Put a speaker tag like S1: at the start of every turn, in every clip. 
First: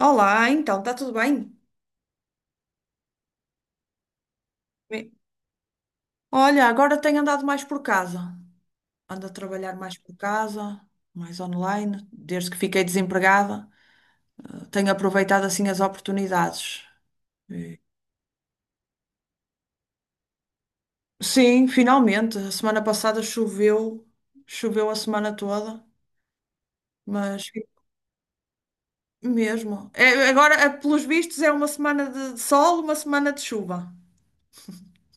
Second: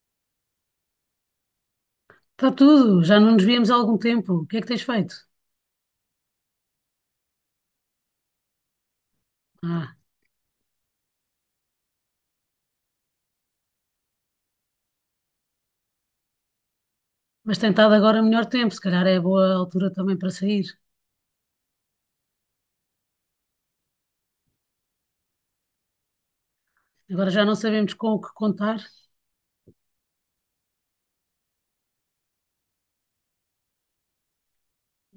S1: Olá, então, está tudo bem?
S2: Está tudo, já não nos víamos há algum tempo. O que é que tens
S1: Bem,
S2: feito?
S1: olha, agora tenho andado mais por casa. Ando a trabalhar mais
S2: Ah,
S1: por casa, mais online, desde que fiquei desempregada. Tenho aproveitado assim as oportunidades.
S2: mas tem
S1: E-
S2: estado agora melhor tempo, se calhar é boa altura também para sair.
S1: Sim, finalmente. A semana passada choveu, choveu a semana toda,
S2: Agora já
S1: mas
S2: não sabemos com o que contar.
S1: mesmo. É, agora, é, pelos vistos, é uma semana de sol, uma semana de chuva.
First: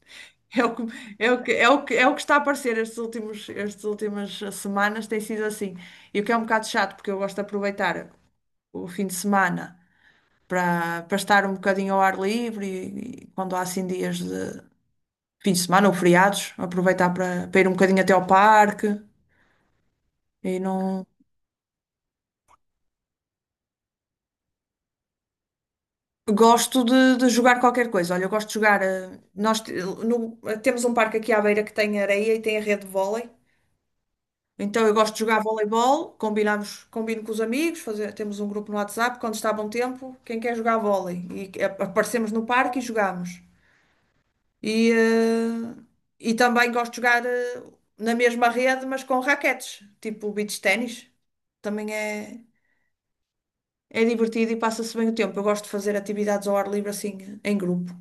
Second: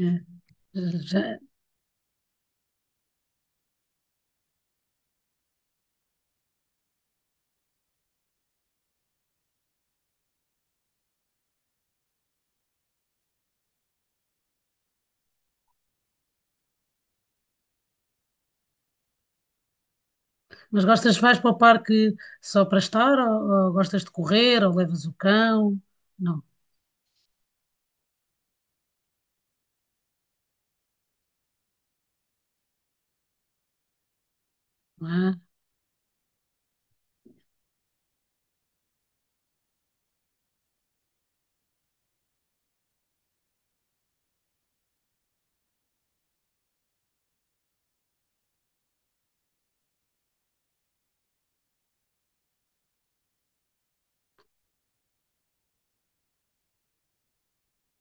S2: É,
S1: É o que,
S2: já-
S1: é o que está a aparecer estas últimas semanas tem sido assim. E o que é um bocado chato, porque eu gosto de aproveitar o fim de semana para estar um bocadinho ao ar livre e quando há assim dias de fim de semana ou feriados, aproveitar para ir um bocadinho até ao parque e
S2: Mas
S1: não.
S2: gostas, vais para o parque só para estar, ou, gostas de correr, ou levas o cão? Não,
S1: Gosto de jogar qualquer coisa. Olha, eu gosto de jogar. Eh, Nós te- no- temos um parque aqui à beira que tem areia e tem a rede de vôlei. Então eu
S2: não
S1: gosto de
S2: é?
S1: jogar voleibol, combino com os amigos, temos um grupo no WhatsApp, quando está bom tempo, quem quer jogar vôlei? Aparecemos no parque e jogamos. E, eh, e também gosto de jogar na mesma rede, mas com raquetes, tipo beach ténis. Também é divertido e passa-se bem o tempo. Eu gosto de fazer atividades ao ar livre assim, em grupo.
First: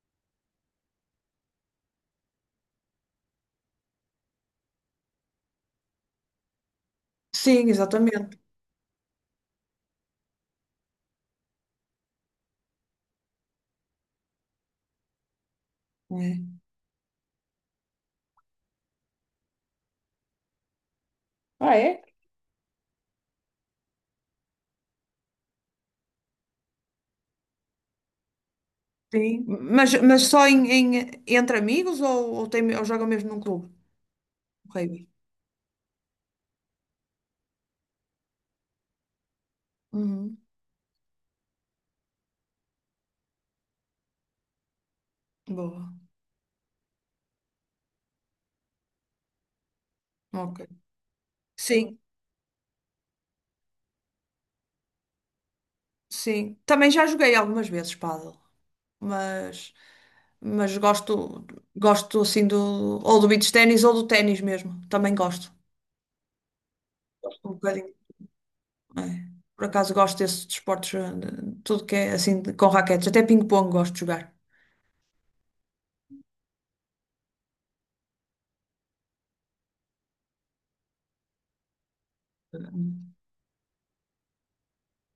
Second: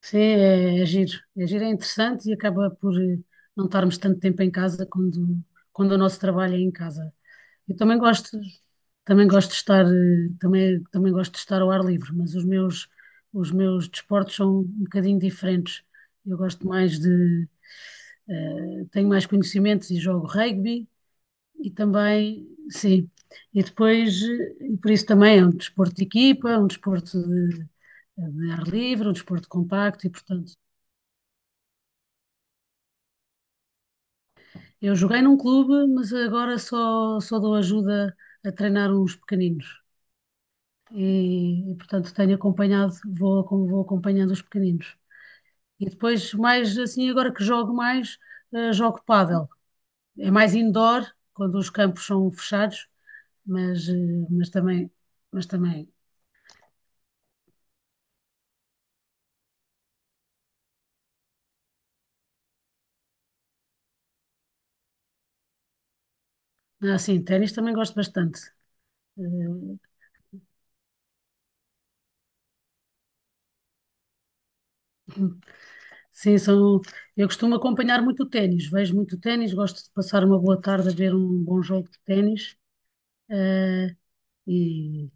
S2: Sim, é, é giro. É giro, é interessante e acaba por não estarmos tanto tempo em casa quando o nosso trabalho é em casa.
S1: Sim,
S2: Eu
S1: exatamente.
S2: também gosto de estar, também, também gosto de estar ao ar livre, mas os meus desportos são um bocadinho diferentes. Eu
S1: É.
S2: gosto mais de, tenho mais conhecimentos e jogo rugby e
S1: Ah, é?
S2: também, sim, e depois, e por isso também é um desporto de equipa, um desporto de ar livre, um
S1: Sim.
S2: desporto
S1: Mas,
S2: compacto e,
S1: mas só
S2: portanto,
S1: em, entre amigos ou jogam mesmo num clube?
S2: eu
S1: Ok.
S2: joguei num clube, mas agora só, só dou ajuda a treinar uns pequeninos.
S1: Uhum.
S2: Portanto tenho acompanhado, vou, vou acompanhando os pequeninos. E
S1: Boa.
S2: depois, mais assim, agora que jogo mais, jogo pádel. É mais
S1: Ok.
S2: indoor, quando os
S1: Sim,
S2: campos são fechados, mas, mas também, mas também,
S1: sim. Também já joguei algumas vezes pádel, mas mas gosto assim do ou do beach ténis ou do ténis mesmo. Também gosto.
S2: ah, sim,
S1: Gosto
S2: ténis
S1: um
S2: também
S1: bocadinho.
S2: gosto bastante.
S1: É. Por
S2: Eh,
S1: acaso gosto desses desportos, tudo que é assim com raquetes, até ping-pong gosto de jogar.
S2: Sim, são, eu costumo acompanhar muito o ténis, vejo muito o ténis, gosto de passar uma boa tarde a ver um bom jogo de ténis, eh, e,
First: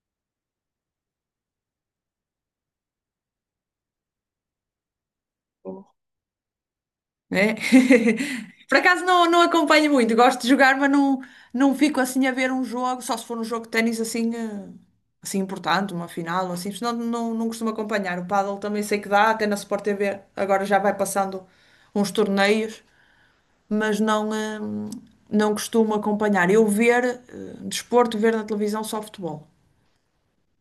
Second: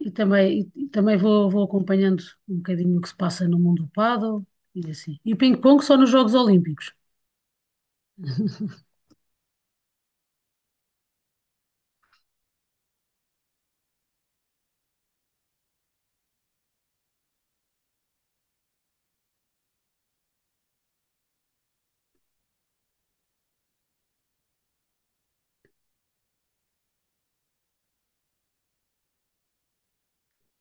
S2: E também vou, vou acompanhando um bocadinho o que se passa no mundo do pádel e assim. E o ping-pong só nos Jogos Olímpicos.
S1: É? Por acaso não acompanho muito, gosto de jogar, mas não fico assim a ver um jogo, só se for um jogo de ténis assim importante, uma final, ou assim, senão não costumo acompanhar. O pádel também sei que dá, até na Sport TV agora já vai passando uns torneios, mas não costumo acompanhar. Eu ver, desporto, ver na televisão só futebol.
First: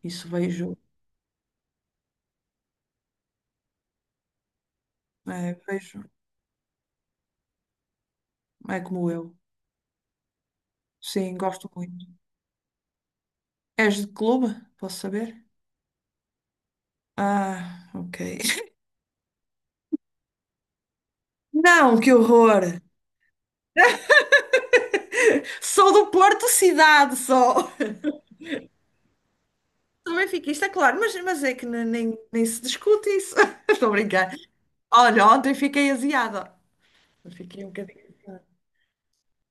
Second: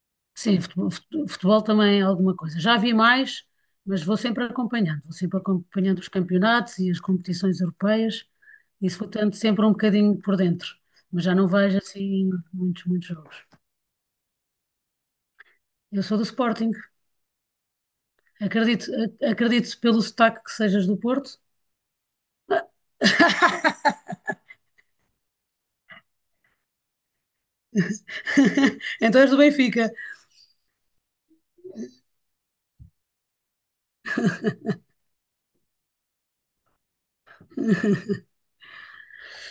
S1: Isso
S2: Sim, futebol, futebol também é alguma coisa. Já vi mais, mas vou sempre acompanhando. Vou sempre
S1: vejo,
S2: acompanhando os campeonatos e as competições europeias.
S1: é
S2: Isso vou
S1: como eu.
S2: tendo sempre um bocadinho por dentro. Mas já
S1: Sim,
S2: não
S1: gosto
S2: vejo
S1: muito.
S2: assim muitos, muitos jogos.
S1: És de clube? Posso saber?
S2: Eu sou do Sporting.
S1: Ah, ok.
S2: Acredito, acredito pelo sotaque que sejas do Porto.
S1: Não, que horror! Sou do Porto cidade, só.
S2: Então és do Benfica.
S1: Sou benfiquista, claro, mas é que nem se discute isso. Estou a brincar. Olha, ontem fiquei aziada. Fiquei um bocadinho aziada.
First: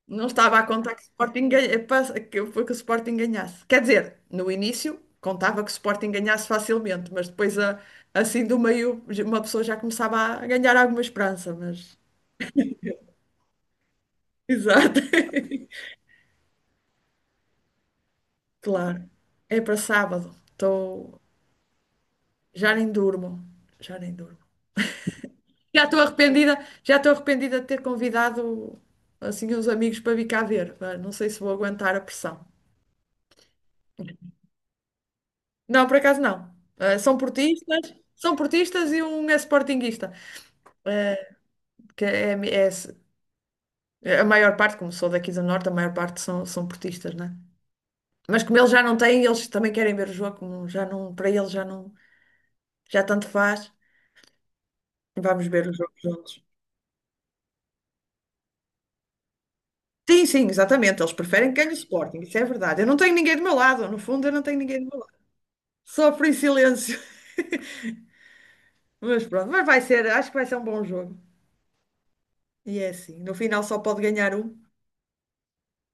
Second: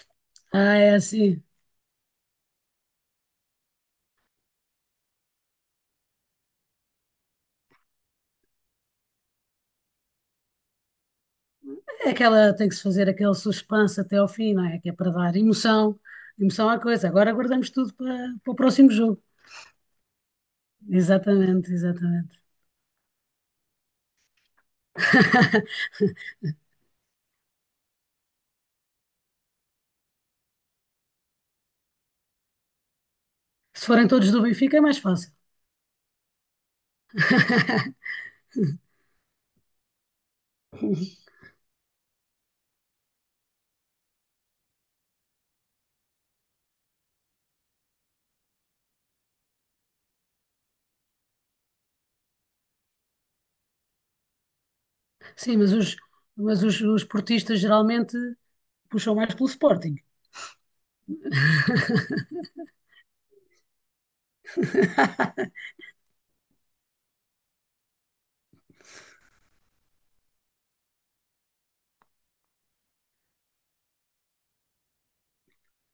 S1: Não estava a
S2: Ah,
S1: contar
S2: é
S1: que o
S2: assim.
S1: Sporting, que o Sporting ganhasse. Quer dizer, no início contava que o Sporting ganhasse facilmente, mas depois, assim do meio, uma pessoa já começava a ganhar alguma esperança. Mas...
S2: É aquela, tem que se fazer aquele suspense até ao fim, não é? Que é
S1: Exato.
S2: para dar emoção, emoção à coisa. Agora guardamos tudo para, para o próximo
S1: Claro.
S2: jogo.
S1: É para sábado. Estou
S2: Exatamente, exatamente.
S1: Já nem durmo, já nem durmo. Já estou arrependida, já estou arrependida de ter convidado assim uns amigos para vir cá ver. Ah, não sei se vou aguentar a pressão.
S2: Se forem todos do Benfica é mais fácil.
S1: Não, por acaso não. Ah, são portistas, são portistas e um é sportinguista, que é a maior parte, como sou daqui do Norte, a maior parte são portistas, né? Mas como eles já não têm, eles também querem ver o jogo, como já não, para eles já não, já tanto faz. Vamos
S2: Sim,
S1: ver os jogos juntos.
S2: mas os portistas geralmente puxam mais pelo Sporting.
S1: Sim, sim, exatamente. Eles preferem que ganhe o Sporting, isso é verdade. Eu não tenho ninguém do meu lado, no fundo, eu não tenho ninguém do meu lado. Sofro em silêncio. Mas pronto, acho que vai ser um bom jogo. E é assim, no final só pode ganhar um.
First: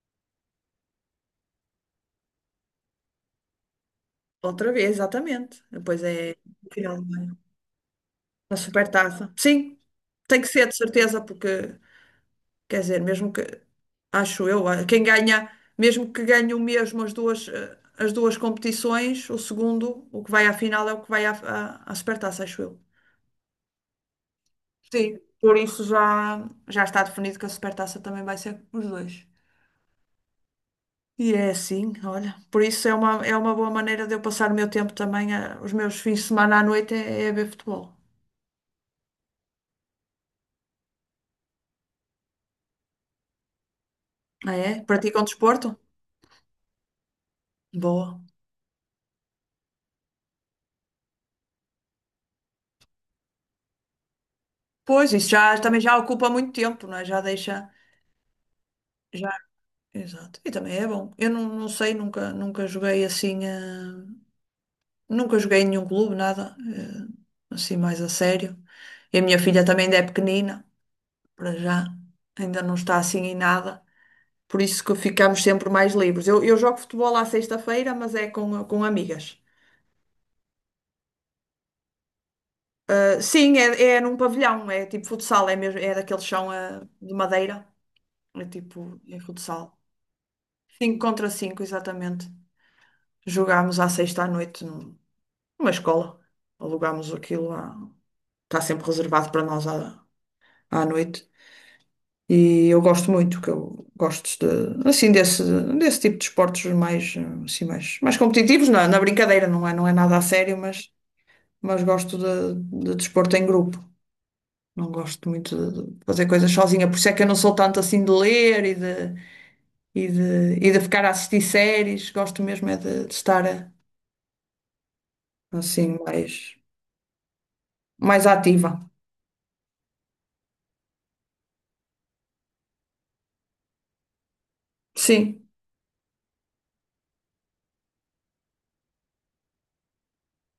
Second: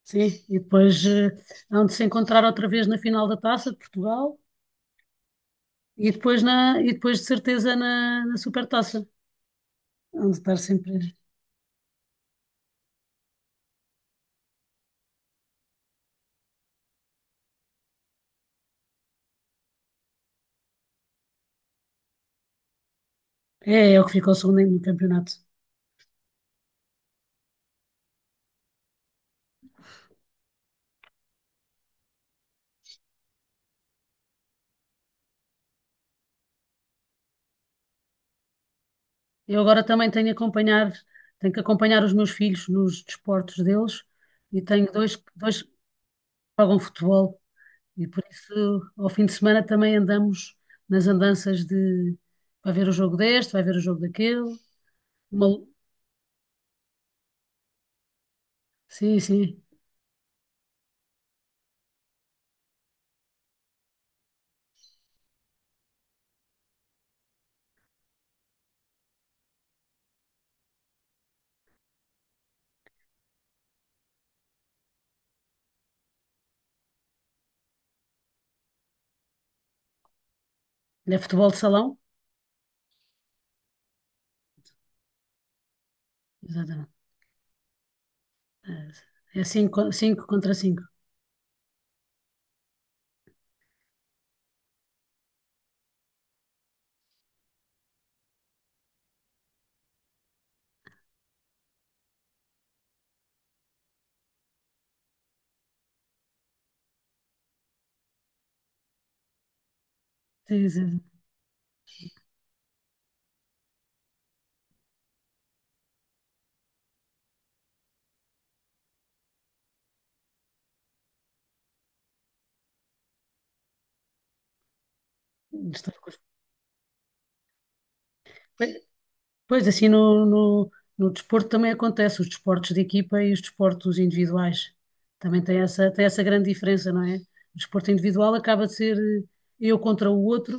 S2: Sim, e depois hão de se encontrar outra vez na final da Taça de Portugal
S1: Outra vez, exatamente. Depois
S2: e
S1: é
S2: depois,
S1: no
S2: e
S1: final
S2: depois de certeza na
S1: na
S2: Supertaça.
S1: supertaça. Sim,
S2: Hão de
S1: tem que
S2: estar
S1: ser de
S2: sempre...
S1: certeza, porque quer dizer, mesmo que acho eu, quem ganha, mesmo que ganhe o mesmo as duas, as duas competições, o segundo, o que vai à final é o que vai à supertaça, acho eu.
S2: É, é o que ficou segundo no
S1: Sim,
S2: campeonato.
S1: por isso já está definido que a Supertaça também vai ser os dois. E é assim, olha. Por isso é uma, boa maneira de eu passar o meu tempo também, os meus fins de semana à noite é a ver futebol.
S2: Eu agora também tenho acompanhar, tenho que acompanhar os meus filhos nos desportos deles
S1: Ah,
S2: e
S1: é?
S2: tenho dois,
S1: Praticam
S2: dois que
S1: desporto?
S2: jogam futebol e
S1: Boa.
S2: por isso ao fim de semana também andamos nas andanças de vai ver o jogo deste, vai ver o jogo daquele.
S1: Pois, isso já,
S2: Uma-
S1: também já ocupa muito tempo, não é? Já deixa.
S2: sim,
S1: Já,
S2: sim,
S1: exato. E também é bom. Eu não sei, nunca joguei assim, nunca joguei em nenhum clube, nada, assim mais a sério. E a minha filha também ainda é pequenina. Para já ainda não está assim em nada, por isso que ficamos sempre mais livres. Eu jogo futebol à sexta-feira, mas é com amigas.
S2: é futebol de salão,
S1: Ah, sim, é num pavilhão, é tipo futsal, é mesmo, é daquele chão
S2: exatamente.
S1: de madeira, é
S2: É é
S1: futsal.
S2: cinco
S1: Cinco contra cinco, exatamente. Jogámos à sexta à noite numa escola, alugámos aquilo, está sempre reservado para nós à noite. E eu gosto muito, que eu gosto assim desse tipo de esportes assim, mais competitivos, na brincadeira, não é nada a sério,
S2: contra 5.
S1: mas gosto de desporto em grupo. Não gosto muito de fazer coisas sozinha, por isso é que eu não sou tanto assim de ler e de ficar a assistir séries. Gosto mesmo é de estar
S2: Estou
S1: assim,
S2: com
S1: mais ativa.
S2: os- Pois assim no desporto também acontece, os desportos de equipa e os desportos individuais. Também
S1: Sim,
S2: tem essa grande diferença, não é? O desporto individual acaba de ser eu contra o outro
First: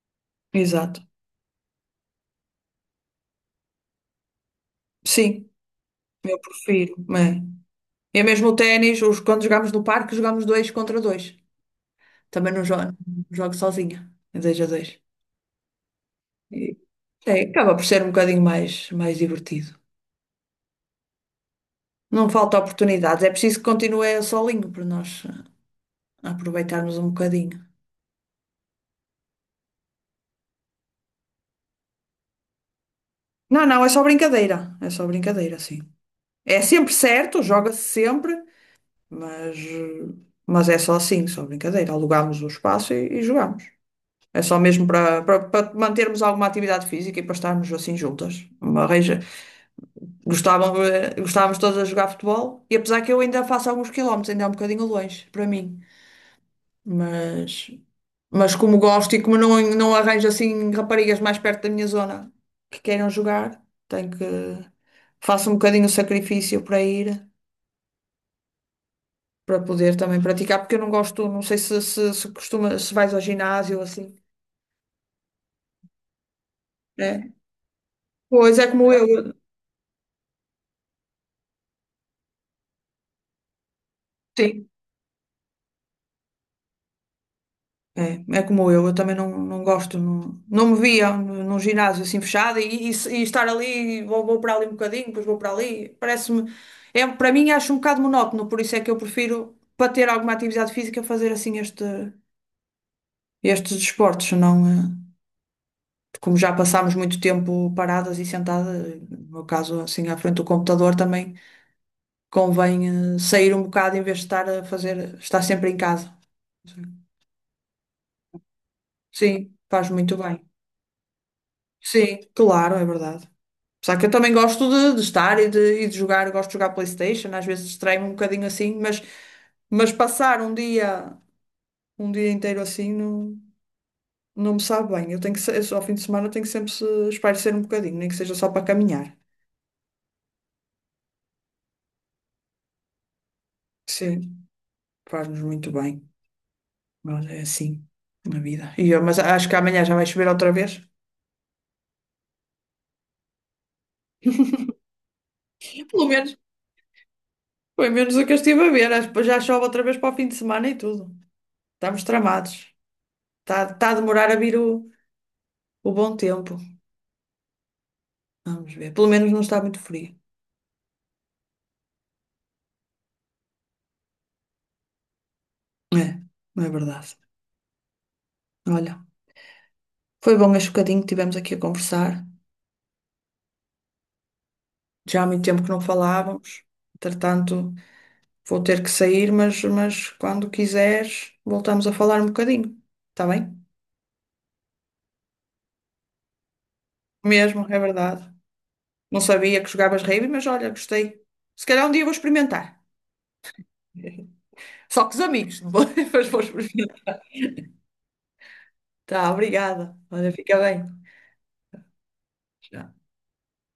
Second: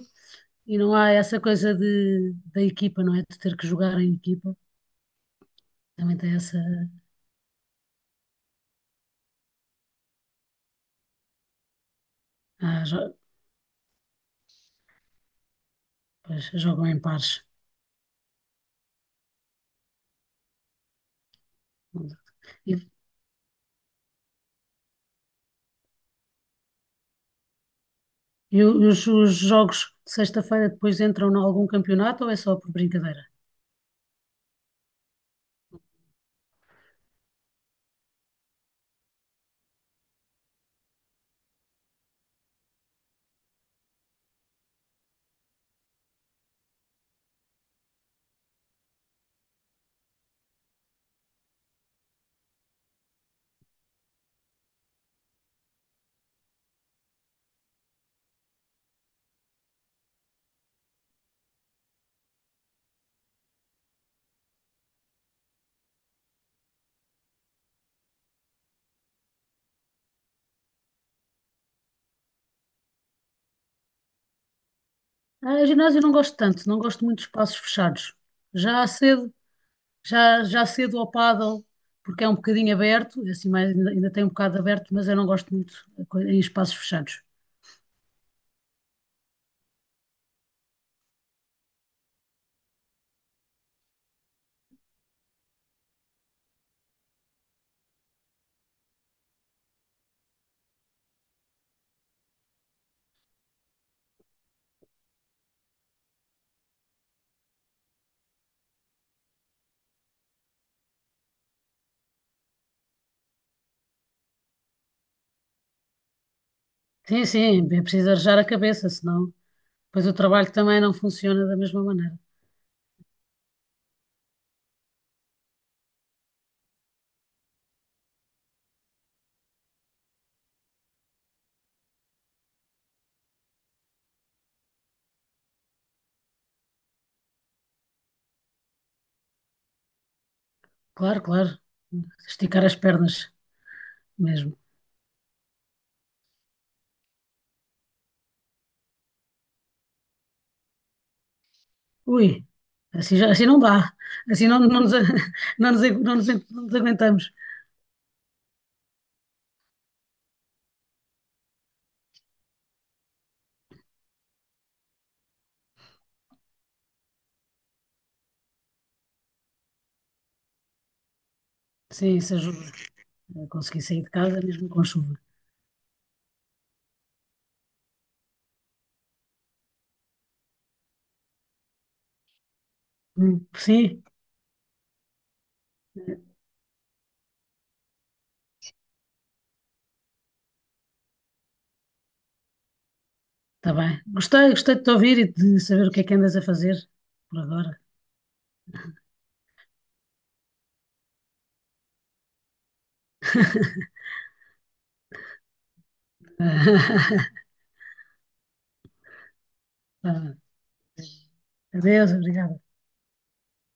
S2: e não
S1: exato.
S2: há essa coisa de, da equipa, não é? De ter que jogar em equipa.
S1: Sim,
S2: Também tem
S1: eu
S2: essa.
S1: prefiro. É. E mesmo o ténis, quando jogamos no parque, jogamos dois contra dois. Também não jogo,
S2: Ah, jo-
S1: não jogo sozinha, em 2 a 2.
S2: Pois,
S1: E,
S2: jogam em
S1: é,
S2: pares.
S1: acaba por ser um bocadinho mais divertido. Não falta
S2: E,
S1: oportunidades, é preciso que continue solinho para nós aproveitarmos um bocadinho.
S2: e os jogos de sexta-feira depois entram em algum campeonato ou é só por brincadeira?
S1: Não, não, é só brincadeira, sim. É sempre certo, joga-se sempre, mas, eh, mas é só assim, só brincadeira. Alugamos o espaço e jogamos. É só mesmo para mantermos alguma atividade física e para estarmos assim juntas. Uma gostávamos todos a jogar futebol e apesar que eu ainda faço alguns quilómetros, ainda é um bocadinho longe para mim, mas, mas, como gosto e como não arranjo assim raparigas mais perto da minha zona que queiram jogar, tenho que faço um bocadinho o sacrifício para ir, para poder também praticar, porque eu não gosto, não sei se vais ao ginásio ou assim,
S2: Ah, ginásio eu não gosto tanto, não gosto muito de
S1: né?
S2: espaços fechados.
S1: Pois é
S2: Já há
S1: como eu.
S2: cedo. Já, já cedo ao pádel, porque é um bocadinho aberto, é assim, mais, ainda, ainda tem um bocado
S1: Sim.
S2: aberto, mas eu não gosto muito em espaços fechados.
S1: É como eu também não gosto, não me via num ginásio assim fechado e estar ali, vou para ali um bocadinho, depois vou para ali, parece-me, é, para mim acho um bocado monótono, por isso é que eu prefiro, para ter alguma atividade física, fazer assim estes desportos, senão como já passámos muito tempo paradas e sentadas, no meu caso assim à frente do computador também convém sair um bocado em vez de estar sempre em casa.
S2: Sim, sim, é preciso arejar a cabeça, senão
S1: Sim, faz
S2: depois o
S1: muito bem.
S2: trabalho também não funciona da mesma maneira.
S1: Sim, claro, é verdade. Só que eu também gosto de estar e de jogar, gosto de jogar PlayStation, às vezes distraio-me um bocadinho assim, mas passar um dia inteiro assim não me sabe bem. Eu tenho que, se- ao fim de semana tenho que sempre se espairecer um bocadinho, nem que seja só para caminhar.
S2: Claro, claro, esticar as pernas
S1: Sim,
S2: mesmo.
S1: faz-nos muito bem, mas é assim na vida. Mas acho que amanhã já vai chover outra vez.
S2: Ui, assim não dá, assim não,
S1: Pelo menos,
S2: não nos aguentamos.
S1: foi menos o que eu estive a ver. Acho que já chove outra vez para o fim de semana e tudo. Estamos tramados. Está a demorar a vir o bom tempo. Vamos ver. Pelo menos não está muito frio.
S2: Sim, isso ajuda. Eu consegui sair de casa mesmo com chuva.
S1: É, não é verdade. Olha, foi bom este bocadinho que tivemos aqui a conversar.
S2: Sim,
S1: Já há muito tempo que não falávamos. Entretanto, vou ter que sair, mas quando quiseres, voltamos a falar um bocadinho. Está bem?
S2: está bem. Gostei, gostei de te ouvir e de saber o que é que andas a fazer por
S1: Mesmo,
S2: agora.
S1: é verdade. Não sabia que jogavas rave, mas olha, gostei. Se calhar um dia vou experimentar. Só com os amigos, não vou, mas vou experimentar. Tá, obrigada. Olha, fica bem.
S2: Adeus, obrigada.
S1: Tchau.